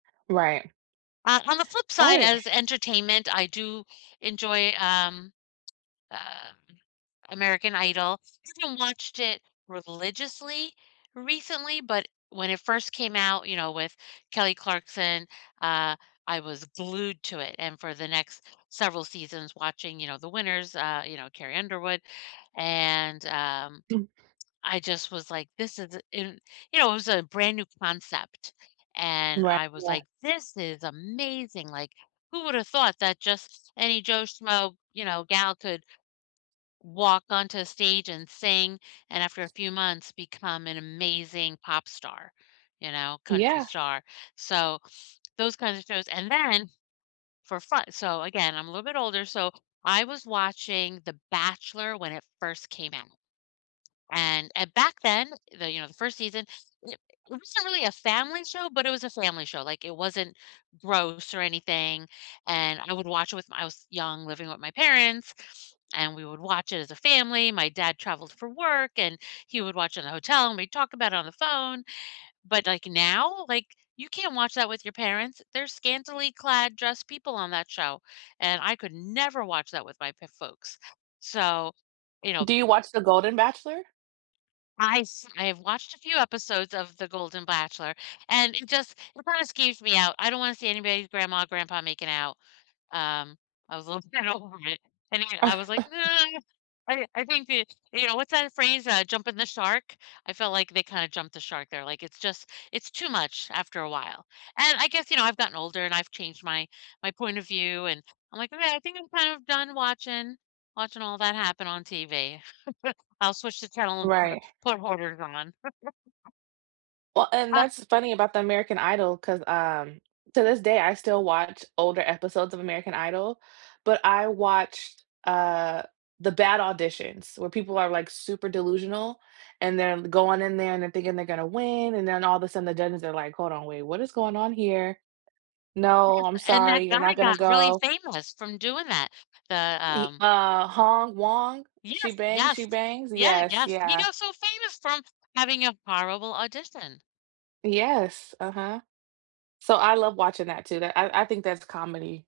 Right. On on the flip side, Right. as entertainment, I do enjoy, um, um, American Idol. I haven't watched it religiously recently, but when it first came out, you know, with Kelly Clarkson, uh, I was glued to it, and for the next several seasons watching, you know, the winners, uh, you know, Carrie Underwood, and, um, I just was like, "his is i" and, you know, it was a brand new concept, and Right, I was, yeah. like, "This is amazing, like, who would've thought that just any Joe Schmoe, you know, gal could walk onto stage and sing and after a few months become an amazing pop star, you know, country Yeah. star." So, those kinds of shows, and then for fu so, again, I'm a little bit older so, I was watching The Bachelor when it first came out. And and back then the, you know, the 1st season, it wasn't really a family show, but it was a family show, like, it wasn't gross or anything and I would watch it with my I was young living with my parents and we would watch it as a family, my dad traveled for work, and he would watch in the hotel and we'd talk about it on the phone, but, like, now, like, you can't watch that with your parents they're scantily clad dressed people on that show, and I could never watch that with my p folks. So, you know Do you watch The Golden Bachelor? I s I have watched a few episodes of The Golden Bachelor, and it just it kinda scares me out I don't wanna see anybody's grandma or grandpa making out, um, I was a little scared of it and, again, I was, like, "No" I didn' I think the you know, what's that phrase? Uh, jumping the shark? I felt like they kinda jumped the shark there, like, it's just it's too much after a while. And I guess, you know, I've gotten older and I've changed my my point of view and I'm, like, "Okay I think I'm kind of done watching watching all that happen on TV. I'll switch to tell 'em put a Right. put hoarders on." Well, and Ah that's funny about the American Idol 'cause, um, to this day I still watch older episodes of American Idol, but I watched, uh, the bad auditions where people are like super delusional and then going in there and they're thinking they're gonna win, and then all of a sudden the judges are like, "Hold on, wait, what is going on here? No, Yes, I'm and that sorry you're guy not gonna got really go." famous from doing that, the, Ee um uh, Hong Wong, "She Yes, Bangs, She yes. Bangs" Yeah. yes. Yes. He Yeah. got so famous from having a horrible audition. Yes, uh-huh. So, I love watching that too that I I think that's comedy.